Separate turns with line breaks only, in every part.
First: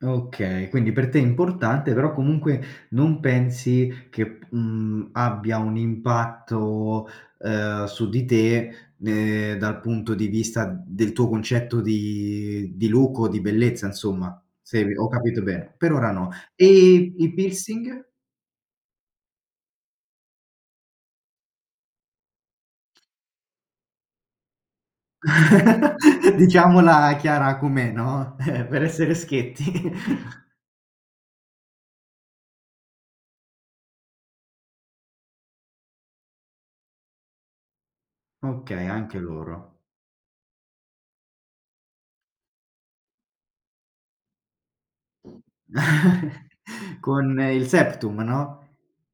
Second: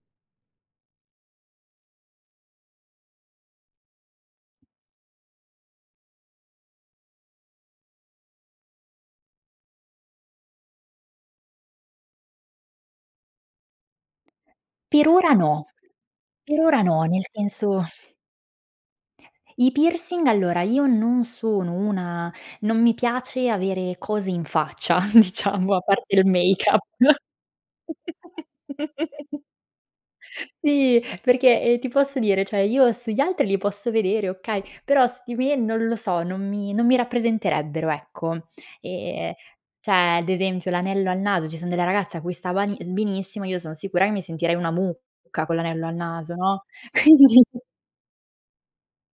Okay, quindi, per te è importante, però comunque non pensi che p mhmm, abbia un impatto, uhm, su di te, uhm, dal punto di vista del tuo concetto di di look o di bellezza, insomma, se ho
Per ora
capito
no.
bene. Per ora no.
Per
E,
ora no, nel
i
senso
piercing?
I piercing, allora io non sono una non mi piace avere cose in faccia diciamo, a parte il make-up.
Diciamola chiara com'è, no, per essere schietti.
Sì, perché, ehm, ti posso dire cioè io sugli altri li posso vedere, okay, però su di me non lo so, non mi non mi rappresenterebbero, ecco.
Okay, anche
Ehm,
loro.
cioè, ad esempio, l'anello al naso, ci son delle ragazze a cui sta vani benissimo, io sono sicura che mi sentirei una mucca con l'anello al naso, no,
Con
quindi
il Septum, no?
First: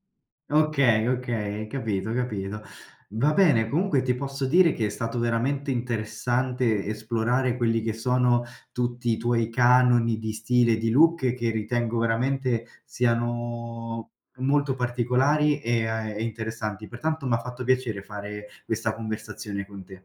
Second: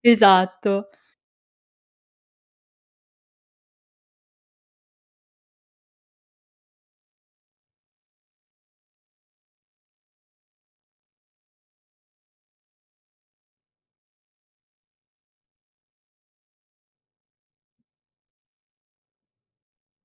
Esatto.
Okay, okay. Capito, capito. Va bene. Comunque, ti posso dire che è stato veramente interessante esplorare quelli che sono tutti i tuoi canoni di stile e di look che ritengo veramente siano molto particolari, ehm, e interessanti. Pertanto m'ha fatto piacere fare questa conversazione con te.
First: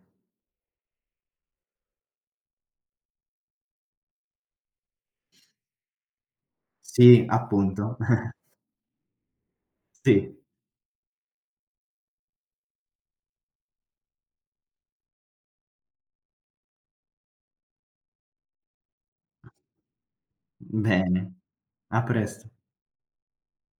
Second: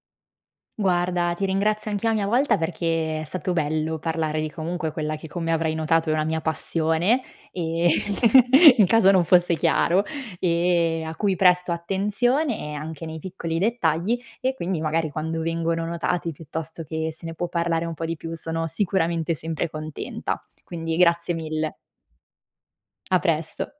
Guarda, ti ringrazio anch'io a mia volta perché è stato bello parlare di, comunque, quella che come avrei notato è una mia passione,
Sì,
e
appunto.
in caso non fosse chiaro,
Sì.
e a cui presto attenzione, e anche nei piccoli dettagli e quindi magari quando vengono notati, piuttosto che se ne può parlare un po' di più sono sicuramente sempre contenta. Quindi
Bene,
grazie mille.
a presto.
A presto.